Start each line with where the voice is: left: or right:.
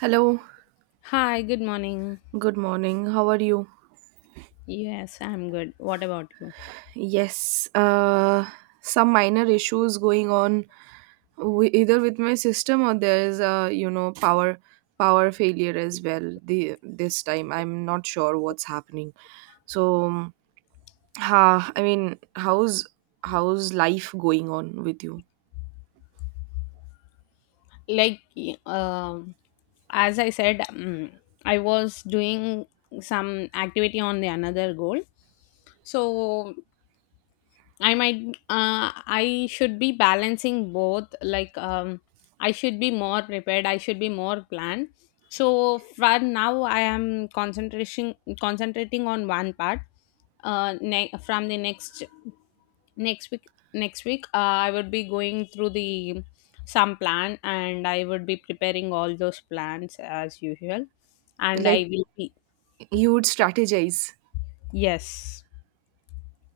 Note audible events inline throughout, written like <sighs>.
right: Hello,
left: Hi, good morning.
right: good morning. How are you?
left: Yes, I'm good. What about you?
right: Yes, some minor issues going on, either with my system or there is a power failure as well. The this time I'm not sure what's happening. So, I mean, how's life going on with you?
left: Like, um, as I said, I was doing some activity on the another goal. So I should be balancing both. Like, I should be more prepared. I should be more planned. So for now, I am concentration concentrating on one part. From the next week I would be going through the some plan, and I would be preparing all those plans as usual, and
right: Like,
left: I will be.
right: you would strategize.
left: Yes.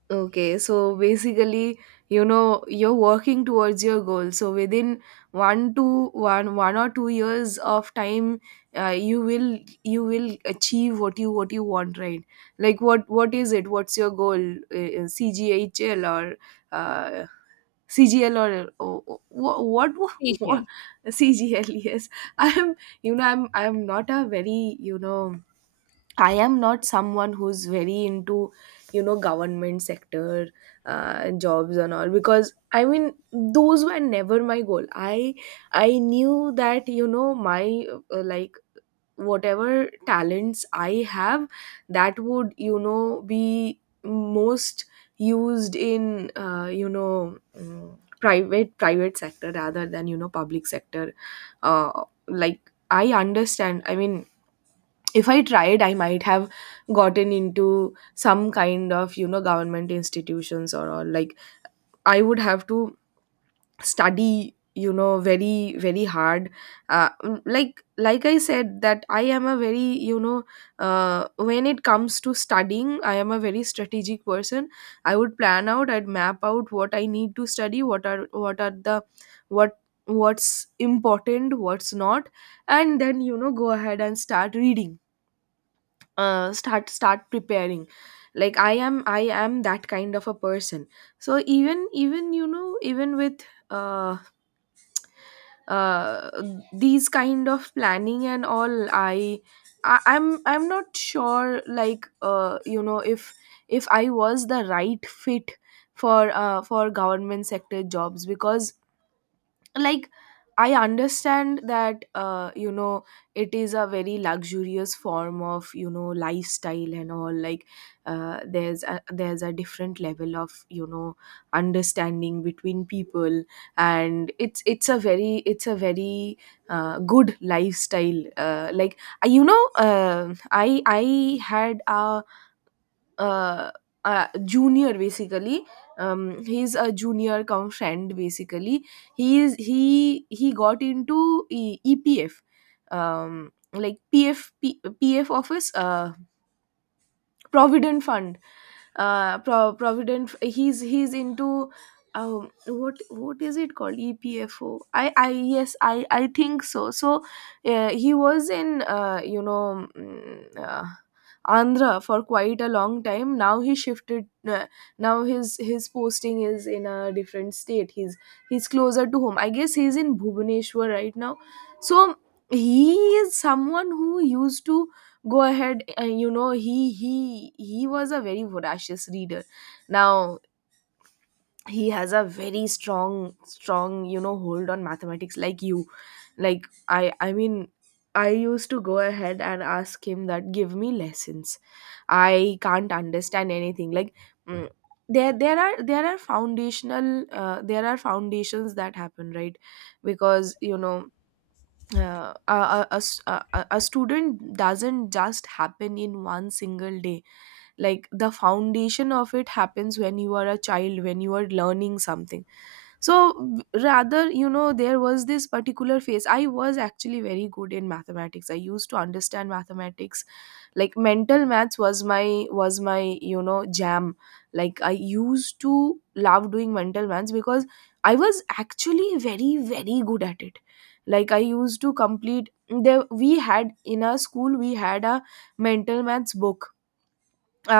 right: Okay, so basically, you're working towards your goal. So within 1 or 2 years of time, uh, you will you will achieve what you want, right? Like, what is it? What's your goal? CGHL or uh, CGL or, oh, what
left: Seashell.
right: <laughs> CGL? Yes, I'm. I'm not a very you know I am not someone who's very into, government sector, jobs and all, because I mean, those were never my goal. I knew that, my, like, whatever talents I have, that would, be most used in, private, sector rather than, public sector. Uh, like, I understand. I mean, if I tried, I might have gotten into some kind of, government institutions, or like, I would have to study, very, very hard. Like, I said, that I am a very, when it comes to studying, I am a very strategic person. I would plan out, I'd map out what I need to study, what are the, what what's important, what's not, and then, go ahead and start reading, start preparing. Like, I am that kind of a person. So, even even even with, uh, uh, these kind of planning and all, I'm not sure, like, if, if I was the right fit for, for government sector jobs, because, like, I understand that, it is a very luxurious form of, lifestyle and all. Like, there's a different level of, understanding between people, and it's a very, good lifestyle. I had a, uh, junior, basically. He's a junior cum friend, basically. He is he he got into, EPF. PF, PF office, provident fund, provident. He's into, what is it called, EPFO? I, yes, I think so. He was in, Andhra for quite a long time. Now he shifted, uh, now his posting is in a different state. He's closer to home, I guess. He's in Bhubaneswar right now. So, he is someone who used to go ahead and, he was a very voracious reader. Now he has a very strong, strong, hold on mathematics. Like, you, like, I mean, I used to go ahead and ask him, that give me lessons, I can't understand anything. Like, mm, there, there are foundational, there are foundations that happen, right? Because, a s- a student doesn't just happen in one single day. Like, the foundation of it happens when you are a child, when you are learning something. So rather, there was this particular phase, I was actually very good in mathematics, I used to understand mathematics. Like, mental maths was my, jam. Like, I used to love doing mental maths, because I was actually very, very good at it. Like, I used to complete, there, we had in our school, we had a mental maths book,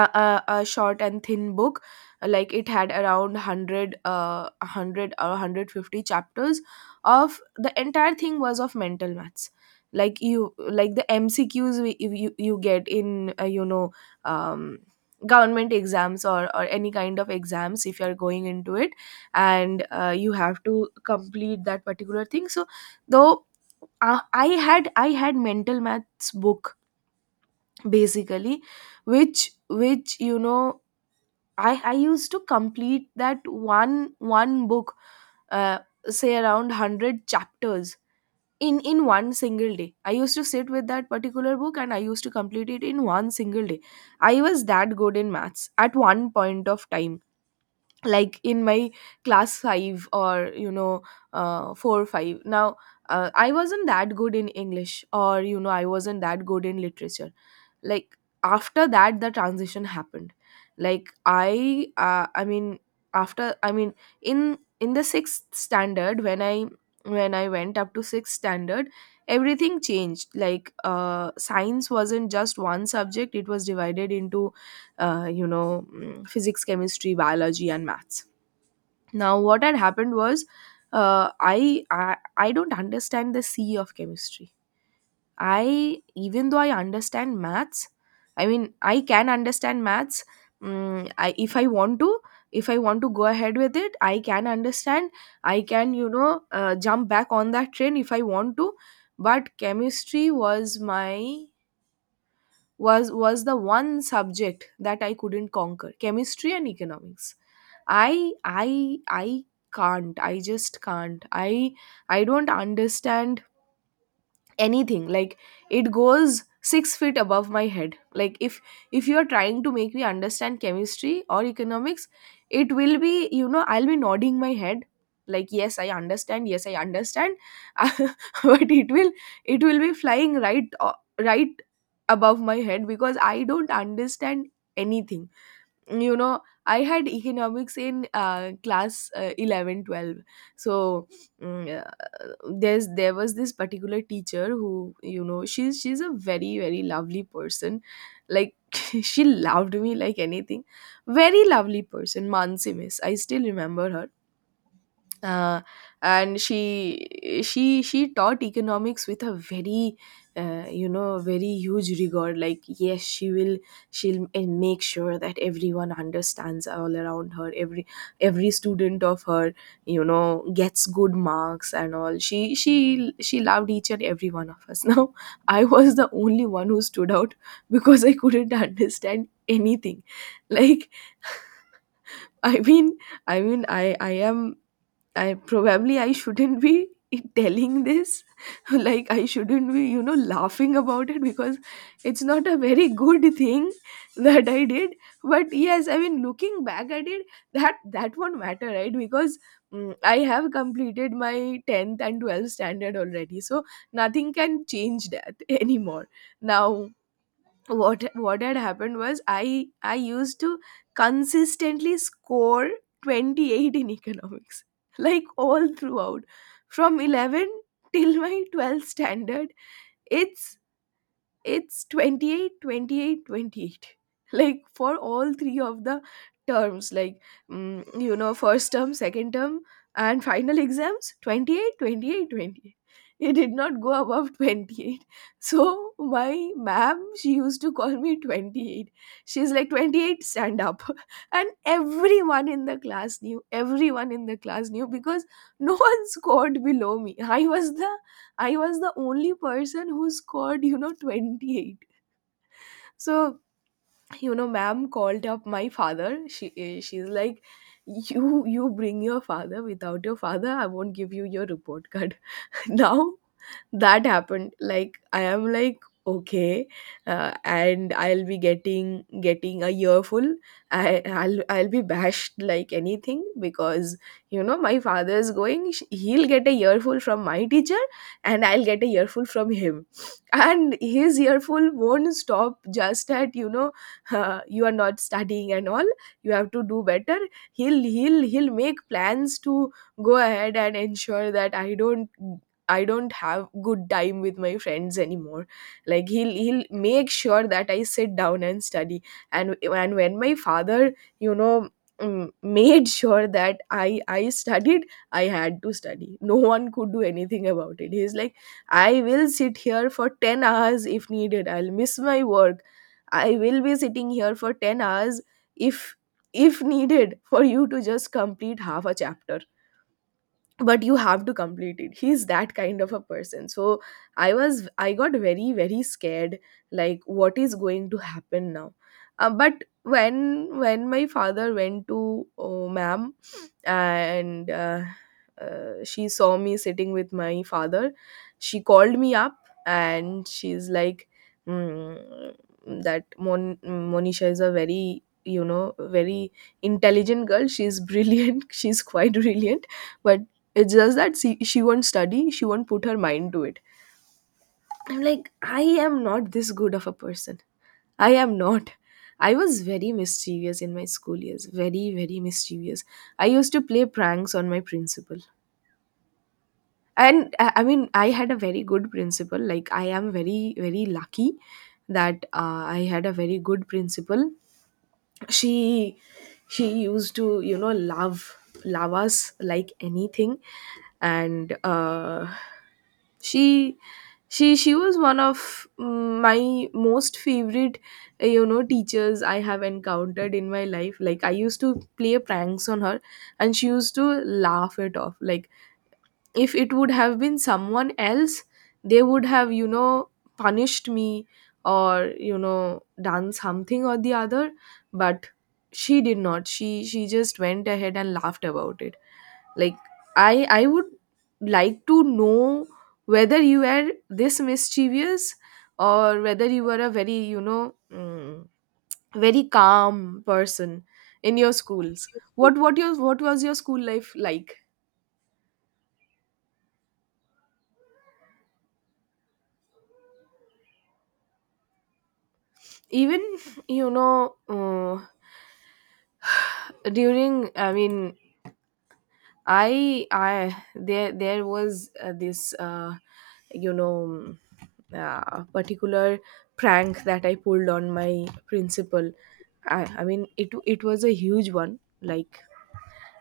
right: a short and thin book. Like, it had around 100, 100 or 150 chapters, of the entire thing was of mental maths. Like, you, like, the MCQs, if, you get in, um, government exams, or any kind of exams, if you're going into it, and, you have to complete that particular thing. So, though, I had mental maths book, basically, which, I used to complete that one book, uh, say, around 100 chapters. In one single day, I used to sit with that particular book and I used to complete it in one single day. I was that good in maths, at one point of time. Like, in my class 5, or, 4, 5, now. I wasn't that good in English, or, I wasn't that good in literature. Like, after that, the transition happened. Like, I mean, after, I mean, in the sixth standard, when I went up to sixth standard, everything changed. Like, science wasn't just one subject, it was divided into, physics, chemistry, biology and maths. Now, what had happened was, I don't understand the C of chemistry. I Even though I understand maths, I mean, I can understand maths. I if I want to go ahead with it, I can understand. I can, jump back on that train if I want to. But chemistry was my, was the one subject that I couldn't conquer. Chemistry and economics. I can't. I just can't. I don't understand anything. Like, it goes 6 feet above my head. Like, if you are trying to make me understand chemistry or economics, it will be, I'll be nodding my head, like, yes I understand, yes I understand. <laughs> But it will be flying right, right above my head, because I don't understand anything. you know I had economics in, class, 11, 12. So, mm, there was this particular teacher, who, she's a very, very lovely person. Like, <laughs> she loved me like anything. Very lovely person, Mansi Miss, I still remember her. uh, and she taught economics with a very, very huge regard. Like, yes, she'll, and make sure that everyone understands, all around her, every student of her, gets good marks and all. She loved each and every one of us. <laughs> Now, I was the only one who stood out, because I couldn't <laughs> understand anything. Like, <laughs> I mean, i mean i i am I shouldn't be <laughs> telling this, <laughs> like, I shouldn't be, laughing about it, because it's not a very good thing <laughs> that I did. But yes, I mean, looking back at it, that won't matter, right? Because, I have completed my 10th and 12th standard already, so nothing can change that <laughs> anymore. Now, what had happened was, I used to consistently score 28 in economics, <laughs> like, all throughout, from 11 till my 12th standard. It's it's 28, 28, 28. <laughs> Like, for all three of the terms, like, first term, second term, and final exams, 28, 28, 28. It did not go above 28. <laughs> So my ma'am, she used to call me 28. She's like, 28, stand up. <laughs> And everyone in the class knew, everyone in the class knew, because no <laughs> one scored below me, I was the only person who scored, 28. So, ma'am called up my father. She's like, you bring your father. Without your father, I won't give you your report card. <laughs> Now, that happened. Like, I am like, okay, and I'll be getting, a year full. I'll be bashed like anything, because, my father is going, he'll get a year full from my teacher, and I'll get a year full from him. <laughs> And his year full won't stop just at, you are not studying and all, you have to do better. He'll make plans to go ahead and ensure that I don't, I don't have good time with my friends anymore. Like, he'll, make sure that I sit down and study. And when my father, you know, made sure that I studied, I had to study. No one could do anything about it. He's like, I will sit here for 10 hours if needed. I'll miss my work. I will be sitting here for 10 hours if if needed for you to just complete half a chapter, but you have to complete it. He's that kind of a person. So I got very scared, like, what is going to happen now. But when my father went to, oh, ma'am, and she saw me sitting with my father, she called me up, and she's like, mm, that Monisha is a very you know very intelligent girl. She's brilliant, <laughs> she's quite brilliant. But it's just that she won't study, she won't put her mind to it. I'm like, I am not this good of a person. I am not. I was very mischievous in my school years, very, very mischievous. I used to play pranks on my principal. And I mean, I had a very good principal. Like, I am very, very lucky that I had a very good principal. She she used to, you know, love us like anything. And uh she she she was one of my most favorite, you know, teachers I have encountered in my life. Like, I used to play pranks on her, and she used to laugh it off. Like, if it would have been someone else, they would have, you know, punished me or, you know, done something or the other. But she did not. She just went ahead and laughed about it. Like, I would like to know whether you were this mischievous, or whether you were a very, you know, very calm person in your schools. What what your what was your school life like? Even, you know uh, <sighs> during I mean I there was, this, you know mm, particular prank that I pulled on my principal. I mean, it was a huge one. Like,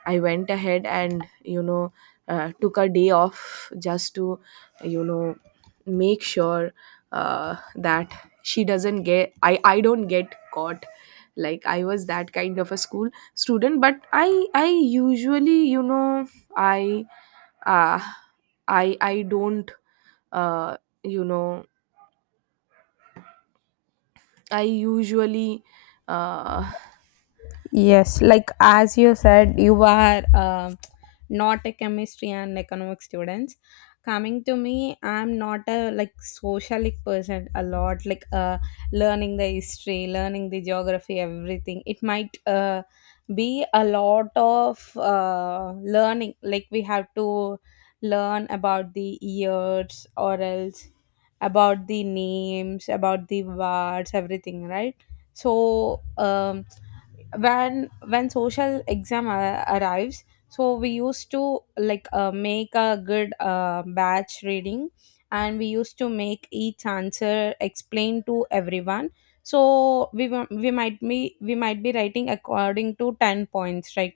right: I went ahead and, you know, took a day off just to, you know, make sure, that she doesn't get I don't get caught. Like, I was that kind of a school student. But I usually, you know, I uh, I don't, uh, you know I usually uh,
left: Yes, like as you said, you are not a chemistry and economics students. Coming to me, I'm not a like socialic person a lot, like learning the history, learning the geography, everything. It might be a lot of learning, like we have to learn about the years or else about the names, about the words, everything, right? So, when social exam arrives, so we used to like make a good batch reading, and we used to make each answer explain to everyone. So we might be writing according to 10 points, right?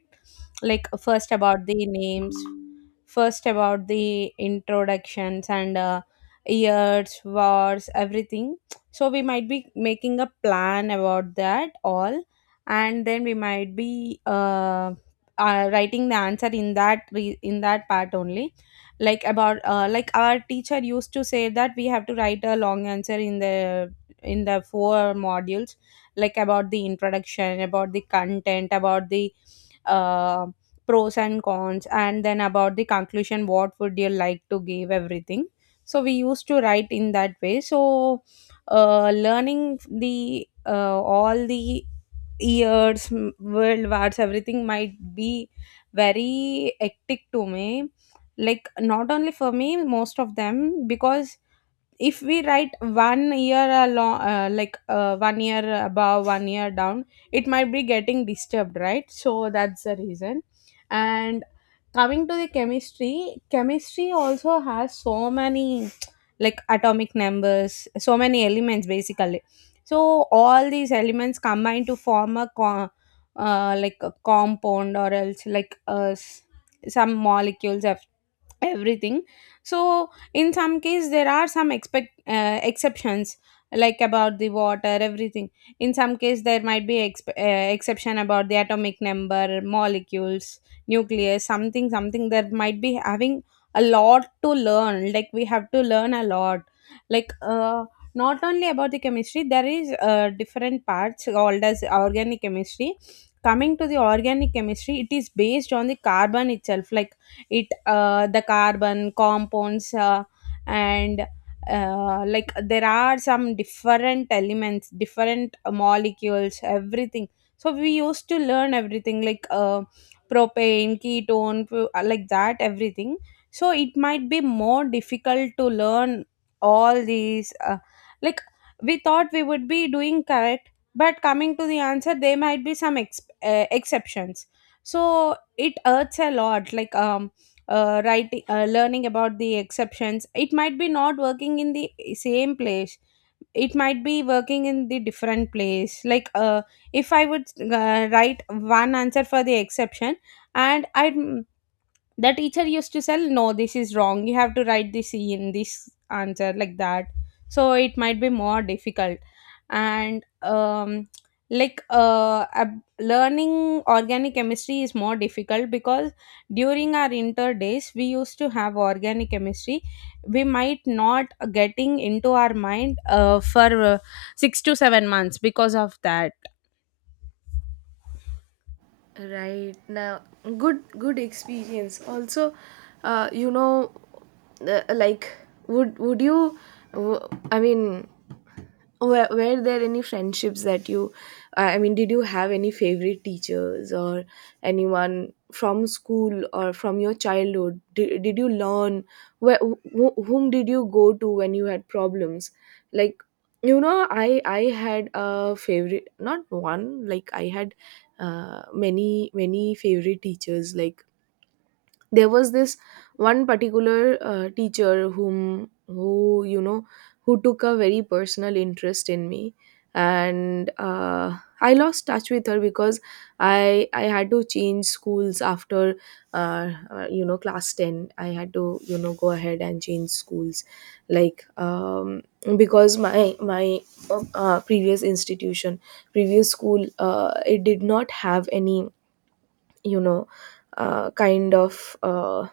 left: Like first about the names, first about the introductions, and years, wars, everything. So we might be making a plan about that all, and then we might be writing the answer in in that part only. Like about like our teacher used to say that we have to write a long answer in the four modules, like about the introduction, about the content, about the uh, pros and cons, and then about the conclusion, what would you like to give, everything. So we used to write in that way, so learning the all the years, world wars, everything might be very hectic to me. Like, not only for me, most of them, because if we write one year along, one year above, one year down, it might be getting disturbed, right? So that's the reason. And coming to the chemistry also has so many, like atomic numbers, so many elements basically. So all these elements combine to form like a compound or else like some molecules, everything. So in some case, there are some expect exceptions, like about the water, everything. In some case, there might be exception about the atomic number, molecules, nucleus, something something that might be having a lot to learn. Like, we have to learn a lot, like not only about the chemistry, there is different parts called as organic chemistry. Coming to the organic chemistry, it is based on the carbon itself. Like, it the carbon compounds, and like, there are some different elements, different molecules, everything. So we used to learn everything, like propane, ketone, like that, everything. So it might be more difficult to learn all these, like we thought we would be doing correct, but coming to the answer, there might be some exceptions. So it hurts a lot, like writing, learning about the exceptions, it might be not working in the same place, it might be working in the different place. Like if I would write one answer for the exception, and I'd the teacher used to tell, no, this is wrong, you have to write this E in this answer, like that. So it might be more difficult. And like, learning organic chemistry is more difficult, because during our inter days, we used to have organic chemistry. We might not getting into our mind for 6 to 7 months, because of that.
right: right now, good experience. Also, uh, you know, like, would you? I mean, were there any friendships that you, did you have any favorite teachers or anyone from school or from your childhood? Did you learn where, whom did you go to when you had problems? Like, you know, I had a favorite, not one. Like, I had many many favorite teachers. Like, there was this one particular, teacher whom who, you know, who took a very personal interest in me. And I lost touch with her because I had to change schools after class 10. I had to, you know, go ahead and change schools. Like, because my previous institution, previous school, it did not have any, you know, uh, kind of uh,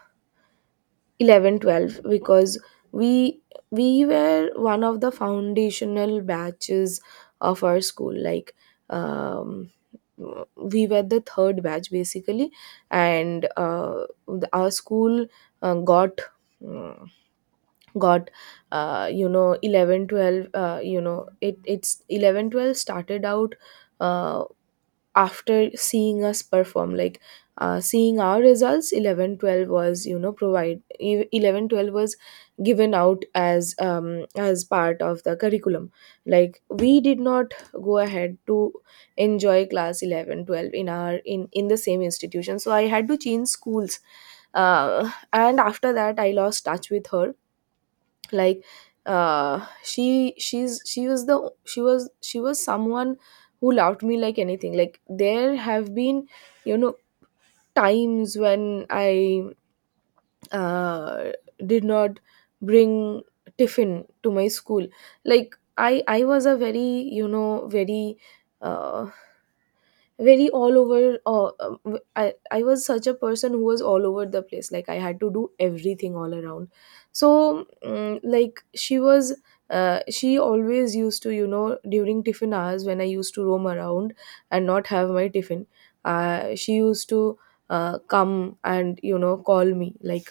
right: 11, 12. Because we we were one of the foundational batches of our school. Like, um we were the third batch basically. And our school got, mm, got, you know, 11, 12. You know, it it's 11, 12 started out, uh, after seeing us perform. Like, seeing our results, 11, 12 was, you know, 11 12 was given out as, as part of the curriculum. Like, we did not go ahead to enjoy class 11, 12 in our in the same institution. So I had to change schools. And after that, I lost touch with her. Like, she was the, she was, she was someone who loved me like anything. Like, there have been, you know, times when I uh did not bring tiffin to my school. Like, I was a very, you know, uh very all over, I was such a person who was all over the place. Like, I had to do everything all around. So, like, she was, she always used to, you know, during tiffin hours, when I used to roam around and not have my tiffin, she used to, come and, you know, call me. Like,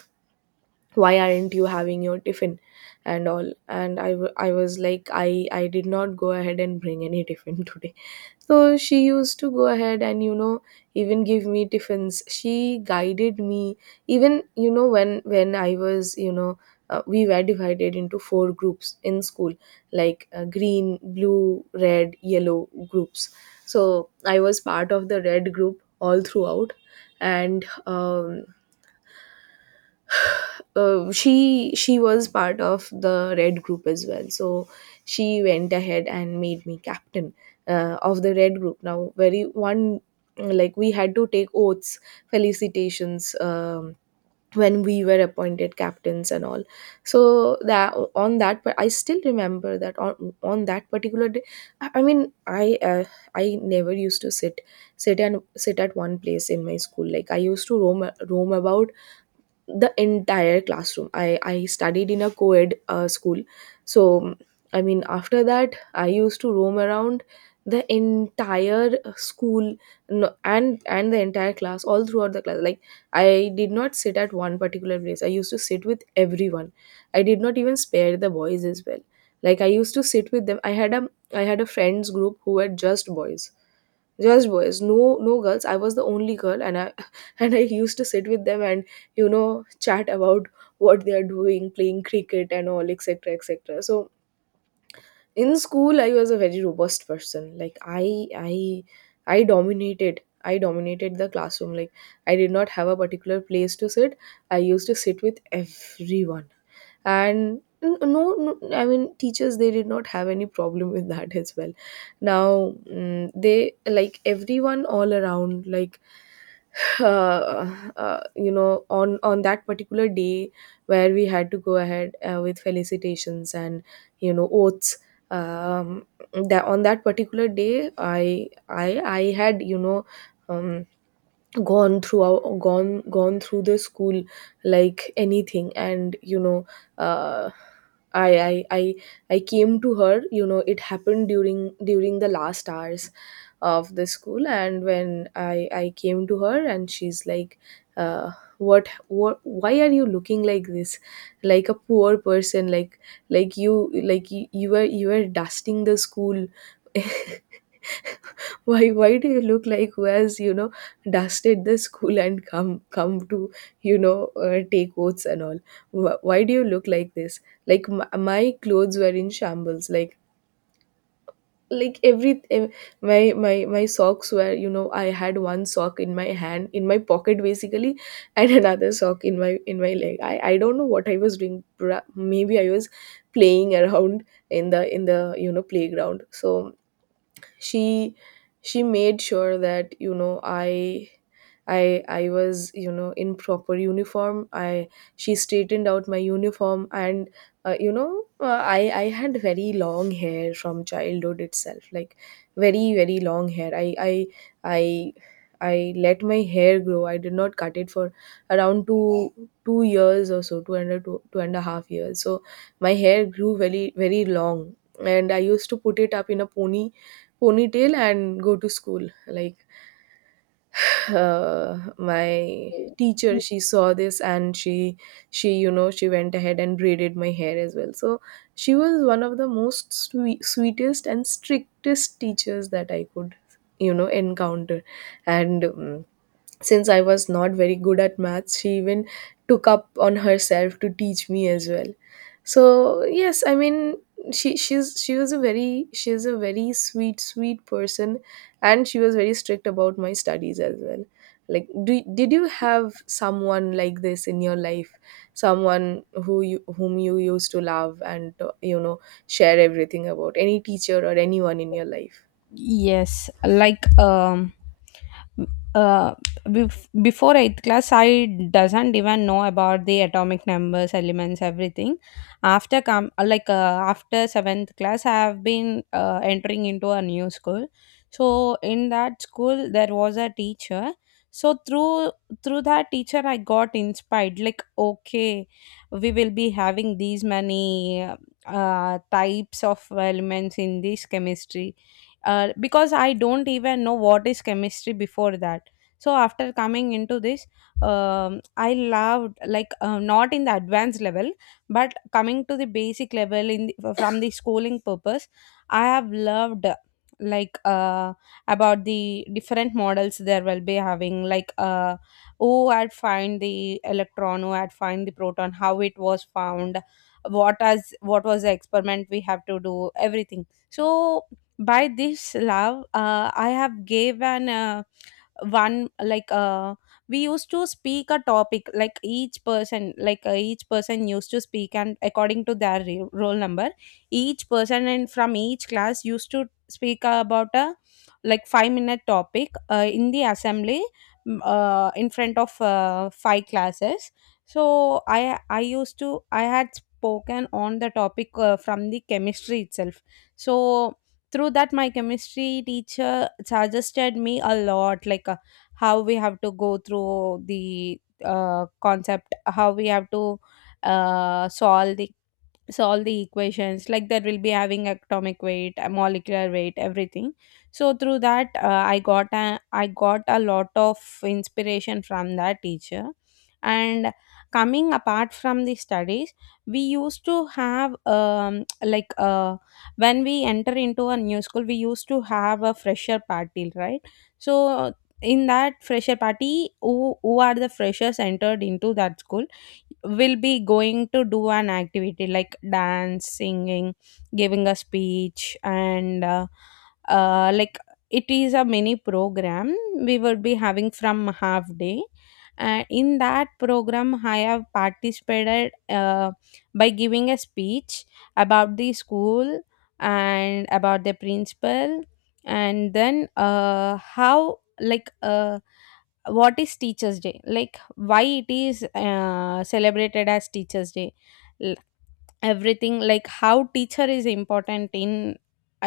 right: why aren't you having your tiffin and all? And I, I was like, I did not go ahead and bring any tiffin <laughs> today. So she used to go ahead and, you know, even give me tiffins. She guided me. Even, you know, when I was, you know, we were divided into 4 groups in school, like, green, blue, red, yellow groups. So I was part of the red group all throughout. And she was part of the red group as well. So she went ahead and made me captain of the red group, now very one. Like, we had to take oaths, felicitations, when we were appointed captains and all. So that on that but I still remember that on that particular day, i I mean i uh, I never used to sit at one place in my school. Like, I used to roam about the entire classroom. I studied in a co-ed school. So, I mean, after that, I used to roam around the entire school. And the entire class, all throughout the class. Like, I did not sit at one particular place. I used to sit with everyone. I did not even spare the boys as well. Like, I used to sit with them. I had a friends group who were just boys. Just boys, no, no girls. I was the only girl, and I <laughs> and I used to sit with them and, you know, chat about what they are doing, playing cricket and all, etc., etc. So in school I was a very robust person. Like, I dominated the classroom. Like, I did not have a particular place to sit. I used to sit with everyone. And, no, no, I mean, teachers, they did not have any problem <laughs> with that as well. Now, they like everyone all around. Like <laughs> uh, you know, on that particular day, where we had to go ahead, with felicitations and, you know, oaths, um that on that particular day, I had, you know, um, gone throughout, gone through the school like anything. And, you know, uh, I, I i I came to her. You know, it happened during the last hours of the school. And when I came to her, and she's like, uh, what, why are you looking like this, like a poor person? Like you, you were, you were dusting the school. <laughs> Why do you look like, who has, you know, dusted the school and come to, you know, take oaths and all? Why do you look like this? Like, my clothes were in shambles. Like, like every em- my socks were, you know, I had one sock in my hand, in my pocket basically, and <laughs> another sock in my leg. I don't know what I was doing. Maybe I was playing around in the you know, playground. So she she made sure that, you know, I was, you know, in proper uniform. I She straightened out my uniform. And I had very long hair from childhood itself. Like, very, very long hair. I i i i let my hair grow. I did not cut it for around two years or so, two, 2.5 years. So my hair grew very, very long. And I used to put it up in a pony, ponytail and go to school. Like, my teacher, she saw this, and she, you know, she went ahead and braided my hair as well. So she was one of the most sweet, sweetest and strictest teachers that I could, you know, encounter. And since I was not very good at maths, she even took up on herself to teach me as well. So yes, I mean, she was a very she's a very sweet, sweet person. And she was very strict about my studies as well. Like, do did you have someone like this in your life? Someone who you whom you used to love and, you know, share everything about? Any teacher or anyone in your life?
left: Yes, like uh, before 8th class, I doesn't even know about the atomic numbers, elements, everything. After come like after 7th class, I have been entering into a new school. So in that school, there was a teacher. So through that teacher, I got inspired. Like, okay, we will be having these many types of elements in this chemistry, because I don't even know what is chemistry before that. So after coming into this, I loved, like not in the advanced level, but coming to the basic level in from the schooling purpose, I have loved, like about the different models there will be having, like who had find the electron, who had find the proton, how it was found, what as what was the experiment we have to do, everything. So by this love, I have gave an one like we used to speak a topic, like each person, like each person used to speak, and according to their roll number, each person and from each class used to speak about a like 5-minute topic in the assembly, in front of five classes. So I used to I had spoken on the topic from the chemistry itself. So through that, my chemistry teacher suggested me a lot, like how we have to go through the concept, how we have to uh, solve the solve the equations, like there will be having atomic weight, molecular weight, everything. So through that, I got a lot of inspiration from that teacher. And coming apart from the studies, we used to have, like when we enter into a new school, we used to have a fresher party, right? So in that fresher party, who are the freshers entered into that school will be going to do an activity like dance, singing, giving a speech, and like, it is a mini program we would be having from half day. And in that program, I have participated by giving a speech about the school and about the principal, and then how, like what is teachers day, like why it is celebrated as teachers day, L- everything, like how teacher is important in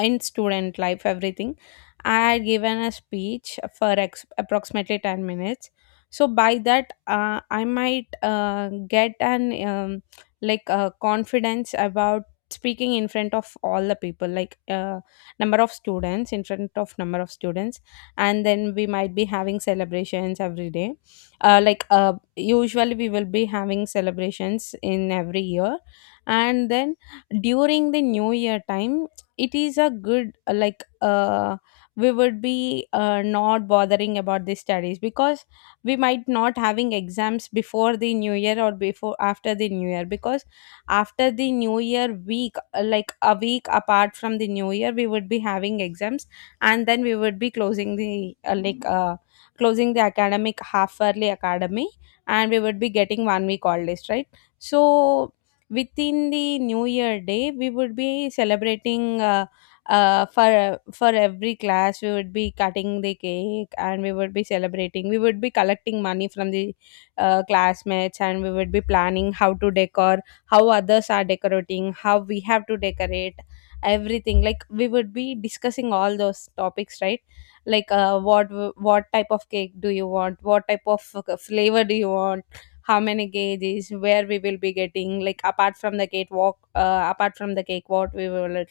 left: in student life, everything. I had given a speech for approximately 10 minutes. So by that, I might get an, um, like confidence about speaking in front of all the people, like number of students in front of number of students. And then we might be having celebrations every day, like usually we will be having celebrations in every year. And then during the new year time, it is a good, like we would be not bothering about the studies, because we might not having exams before the new year or before after the new year. Because after the new year week, like a week apart from the new year, we would be having exams, and then we would be closing the like closing the academic half yearly academy, and we would be getting one week all list, right? So within the new year day, we would be celebrating, for every class we would be cutting the cake, and we would be celebrating, we would be collecting money from the, classmates, and we would be planning how others are decorating, how we have to decorate, everything. Like, we would be discussing all those topics, right? Like what type of cake do you want, what type of flavor do you want, how many gauges, where we will be getting, like apart from the cake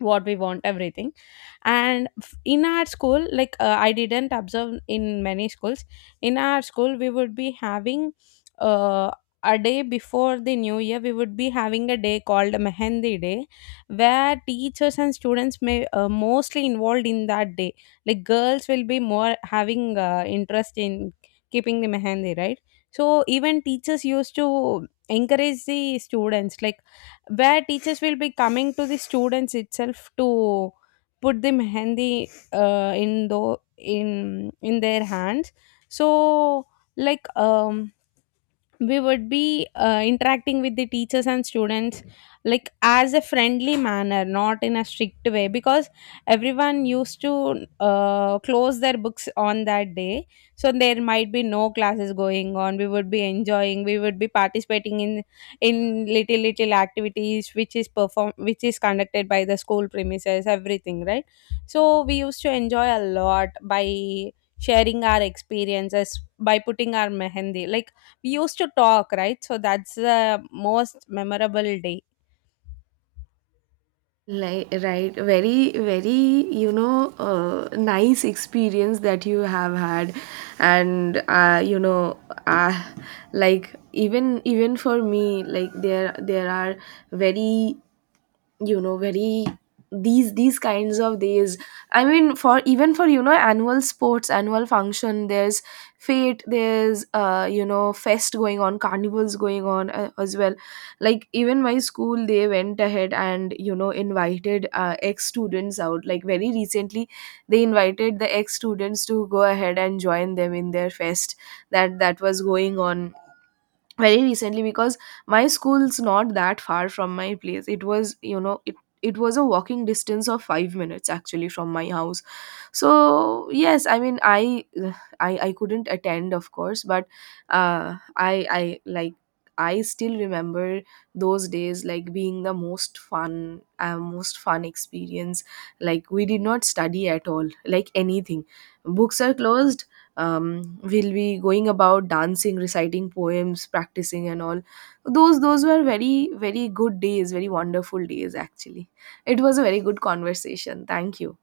left: what we want, everything. And in our school, like, I didn't observe in many schools. In our school, we would be having, uh, a day before the new year, we would be having a day called mehendi day, where teachers and students may, mostly involved in that day. Like girls will be more having interest in keeping the mehendi, right? So even teachers used to encourage the students, like where teachers will be coming to the students itself to put the mehendi, in though in their hands. So, like, we would be interacting with the teachers and students, like as a friendly manner, not in a strict way, because everyone used to close their books on that day. So there might be no classes going on, we would be enjoying, we would be participating in little little activities, which is conducted by the school premises, everything, right? So we used to enjoy a lot by sharing our experiences, by putting our mehendi, like we used to talk, right? So that's the most memorable day.
right: Li Right, very, very, you know, nice experience that you have had. And, uh, like, even for me, like, there are very, you know, very, these kinds of days. I mean, for, even, for you know, annual sports, annual function, there's fete, there's, you know, fest going on, carnivals going on, as well. Like, even my school, they went ahead and, you know, invited ex students out. Like, very recently, they invited the ex students to go ahead and join them in their fest that was going on very recently. Because my school's not that far from my place. It was, you know, it was a walking distance of 5 minutes actually from my house. So yes, I mean, I couldn't attend, of course. But, I like, I still remember those days like being the most fun experience. Like, we did not study at all, like anything. Books are closed. We'll be going about dancing, reciting poems, practicing and all. Those were very, very good days, very wonderful days actually. It was a very good conversation. Thank you.